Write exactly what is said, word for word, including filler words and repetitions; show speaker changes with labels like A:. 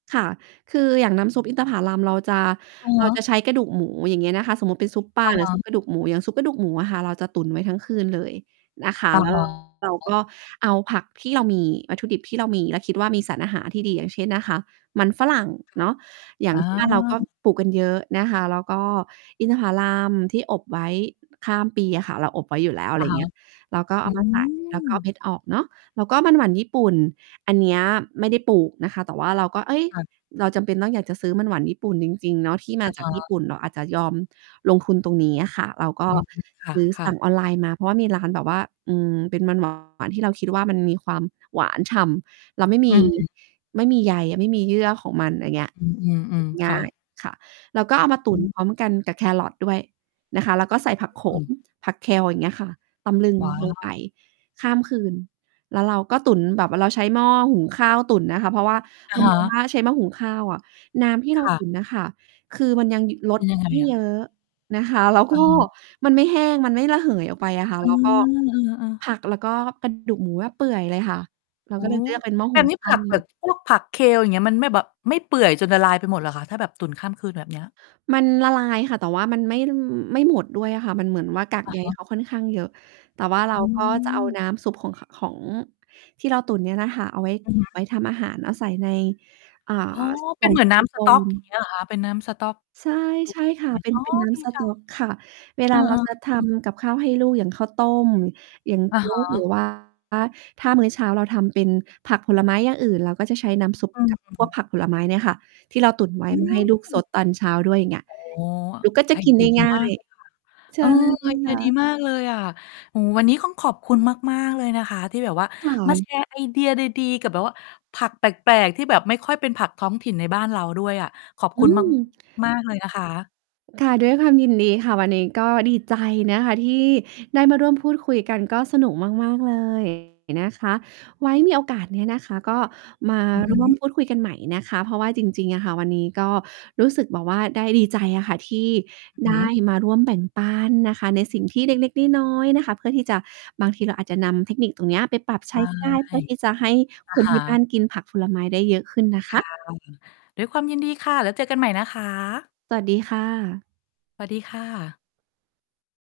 A: ค่ะ คืออย่างน้ำซุป อินทผาลัม เราจะ
B: เอา
A: เ
B: ว
A: ราจ
B: ะ
A: ะใช้กระดูกหมู อย่างเงี้ยนะคะ สมมุติเป็นซุปปลา
B: อะ
A: ห
B: ฮ
A: รือ ซุ
B: ะ
A: ปกระดูกหมู อย่างซุปกระดูกหมูอะค่ะ เราจะตุ๋นไว้ทั้งคืนเลยนะ คะ
B: อะ
A: แล้
B: ฮ
A: ว
B: ะ
A: เราก็เอาผัก ที่เรามี วัตถุดิบที่เรามี แล้วคิดว่า มีสารอาหารที่ดี อย่างเช่นนะคะ มันฝรั่งเนาะ อย่า
B: อ
A: ง
B: า
A: ที่ บ้านเราก็ปลูกกันเยอะนะคะ แล้วก็อินทผาลัมที่อบไว้ ข้ามปีอะค่ะ เราอบไว้อยู่แล้ว อะ
B: อ
A: ไ
B: ะ
A: ร
B: ฮะ
A: เงี้ย เราก็ เ
B: อ
A: อ
B: ื
A: ามาใส่ แล้วก็เ
B: ม
A: ม็ดออกเนาะ แล้วก็มันหวานญี่ปุ่น อันเนี้ย ไม่ได้ปลูกนะคะ แต่ว่าเราก็ เอ๊ย
B: ค่ะ
A: เราจำเป็นต้อง อยากจะซื้อมันหวานญี่ปุ่นจริง ๆ เนาะ ที่ม
B: อ
A: า
B: ะ
A: จ
B: ฮ
A: ากญ
B: ะ
A: ี่ปุ่น เราอาจจะยอมลงทุนตรงนี้อะค่ะ เรา ก็
B: อืม ค
A: ซื้อ ส
B: ่ะ
A: ั่
B: ๆ
A: งออนไลน์มา เพราะว่ามี ร้านแบบว่า อืม เป็นมัน หวาน ที่เราคิดว่า มันมีความหวานฉ่ำ แล้วไม่
B: อ
A: ม
B: ื
A: ี
B: ม
A: ไม่มีใยอะ ไม่มีเยื่อของมัน อย่างเงี้ย
B: อื
A: กิ
B: ม
A: น
B: ๆ ๆ
A: ง
B: ค
A: ่
B: ่
A: าย
B: ะ
A: ค่ะ เราก็เอามา ตุ
B: อ
A: ๋น
B: ืม
A: พร้อมกันกับแครอทด้วย นะคะ แล้วก็ใส่ผักโข
B: อื
A: ม
B: ม
A: ผัก Kale อย่างเงี้ยค่ะ ตำ ลึง
B: ว้า
A: ลง
B: ว
A: ไป ข้ามคืน แล้วเราก็ตุ๋นแบบว่าเราใช้หม้อหุงข้าวตุ๋นน่ะค่ะ เพราะว่า
B: อ
A: เ
B: ะ
A: รา
B: ฮ
A: มอง
B: ะ
A: ว่า ใช้หม้อหุงข้าวอะ น้ำที่เ
B: ค
A: รา
B: ่
A: ต
B: ะ
A: ุ๋นน่ะค่ะ คือมันยังยึ ล
B: เป็
A: ด
B: นยั
A: ล
B: ง
A: ด
B: ไง
A: ไม่
B: อะ?
A: เยอะนะคะ แล้ว
B: อ
A: ก
B: ะ
A: ็
B: ฮะ
A: มันไม่แห้ง มันไม่ระเหยออกไปอะค่ะ
B: อา
A: แล้วก็
B: อา ๆ
A: ผักแล้วก็กระดูกหมูอะเปื่อยเลยค่ะ เรา
B: โอ
A: ก็
B: ้
A: เลยเลือกเป็น หม้อ
B: แ
A: ห
B: บ
A: ุ
B: บ
A: ง
B: นี้
A: ข
B: ผ
A: ้า
B: ัก แบ
A: ว
B: บ พวกผัก Kale อย่างเงี้ย มันไม่แบบ ไม่เปื่อยจน ละลายไปหมดเหรอคะ? ถ้าแบบตุ๋นข้ามคืน แบบเนี้ย
A: มันละลายค่ะ แต่ว่ามันไม่ ลืม ไม่หมดด้วยอะค่ะ มันเหมือนว่ากาก
B: อะ
A: ใย
B: ฮะ
A: เขาค่อนข้างเยอะ แต่ว่าเรา
B: อ
A: ก็จะเอา
B: ืม
A: น้ำซุปของ ข ของที่เราตุ๋นเนี่ยน่ะค่ะ เอาไว้
B: อือ
A: เก
B: ฮ
A: ็บ ไว
B: ึ
A: ้ทำอาหาร เอาใส่ใน อ่า
B: อ๋อ
A: ส
B: เ
A: ก
B: ป
A: ล
B: ็
A: ่
B: น
A: อง
B: เหมือ
A: ซ
B: น
A: ิ
B: น้
A: ลิ
B: ำ
A: โ
B: ส
A: ค
B: ต๊อ
A: น
B: ก อย่างเงี้ย เหรอคะ? เป็นน้ำสต๊อก
A: ใช่
B: ตุ๊
A: ใช
B: ก
A: ่ค
B: เ
A: ่
B: ย
A: ะ
B: ็น
A: เป็น
B: อ๋อ
A: เป็นน้
B: ดี
A: ำส
B: จั
A: ต๊อ
B: ง
A: กค่ะ เว
B: เอ
A: ล
B: อ
A: าเราจะท
B: ๆ ๆ
A: ำกับข้าวให้ลูก อย่างข้าวต้ม อย่าง
B: อ
A: โ
B: ะ
A: จ๊
B: ฮ
A: ก หรื
B: ะ
A: อ ว่า ถ้ามื้อเช้าเราทำเป็นผักผลไม้อย่างอื่น เราก็จะใช้น้ำซุป
B: อื
A: กับ พวก
B: ม
A: ผักผลไม้เนี่ยค่ะ ที่เรา ตุ๋นไว
B: อ
A: ้
B: ื
A: มาให้ลูกซ
B: ม
A: ดตอนเช้าด้วย อย่างเงี้ย
B: อ๋อ
A: ลูกก็จ
B: ไ
A: ะ
B: อ
A: กิ
B: เด
A: น
B: ี
A: ได
B: ย
A: ้
B: ดี
A: ง่า
B: มาก
A: ย
B: เลยค่ะ
A: ใช
B: เอ
A: ่
B: อ ไอเด
A: ค
B: ีย
A: ่
B: ดี
A: ะ
B: มากเลยอะ โอ้โฮ วันนี้ข้อง ขอบคุณมาก ๆ เลยนะคะที่แบบว่า
A: ค่
B: มา แ
A: ะ
B: ชร์ ไอเดียดี ๆ กับแบบว่าผักแปลก ๆ ที่แบบไม่ค่อยเป็นผักท้องถิ่นในบ้านเราด้วยอะ ขอบ
A: อ
B: ค
A: ื
B: ุณ มาก
A: ม
B: มากเลยนะคะ
A: ค่ะ ด้วยความยินดีค่ะ วันนี้ก็ดีใจนะคะที่ได้มาร่วมพูดคุยกัน ก็สนุกมาก ๆ เลย นะคะ ไว้มีโอกาสเนี้ยนะคะก็มา
B: อือ
A: ร่ว
B: ฮ
A: ม
B: ึ
A: พูดคุยกันใหม่นะคะ เพราะว่าจริง ๆ อะค่ะวันนี้ ก็รู้สึกแบบว่าได้ ดีใจอะค่ะที่ ไ
B: ห
A: ด
B: ื
A: ้
B: อ
A: มาร่วมแบ่งปันน่ะค่ะ ในสิ่ง ที่เล็ก ๆ น้อย ๆ นะคะ เพื่อที่จะ บาง ทีเราอาจจะนำเทคนิคตรงเนี้ยไปปรับ ใ
B: ใ
A: ช้ ได้ เ
B: ช
A: พื
B: ่
A: ่อที่จะให้
B: อ
A: ค
B: ะ
A: น
B: ฮ
A: ที่บ้า
B: ะ
A: นกินผักผลไม้ได้เยอะขึ้นนะ
B: ค
A: ค
B: ่
A: ะ
B: ะ ด้วยความยินดีค่ะ แล้วเจอกันใหม่นะคะ
A: สวัสดีค่ะ
B: สวัสดีค่ะ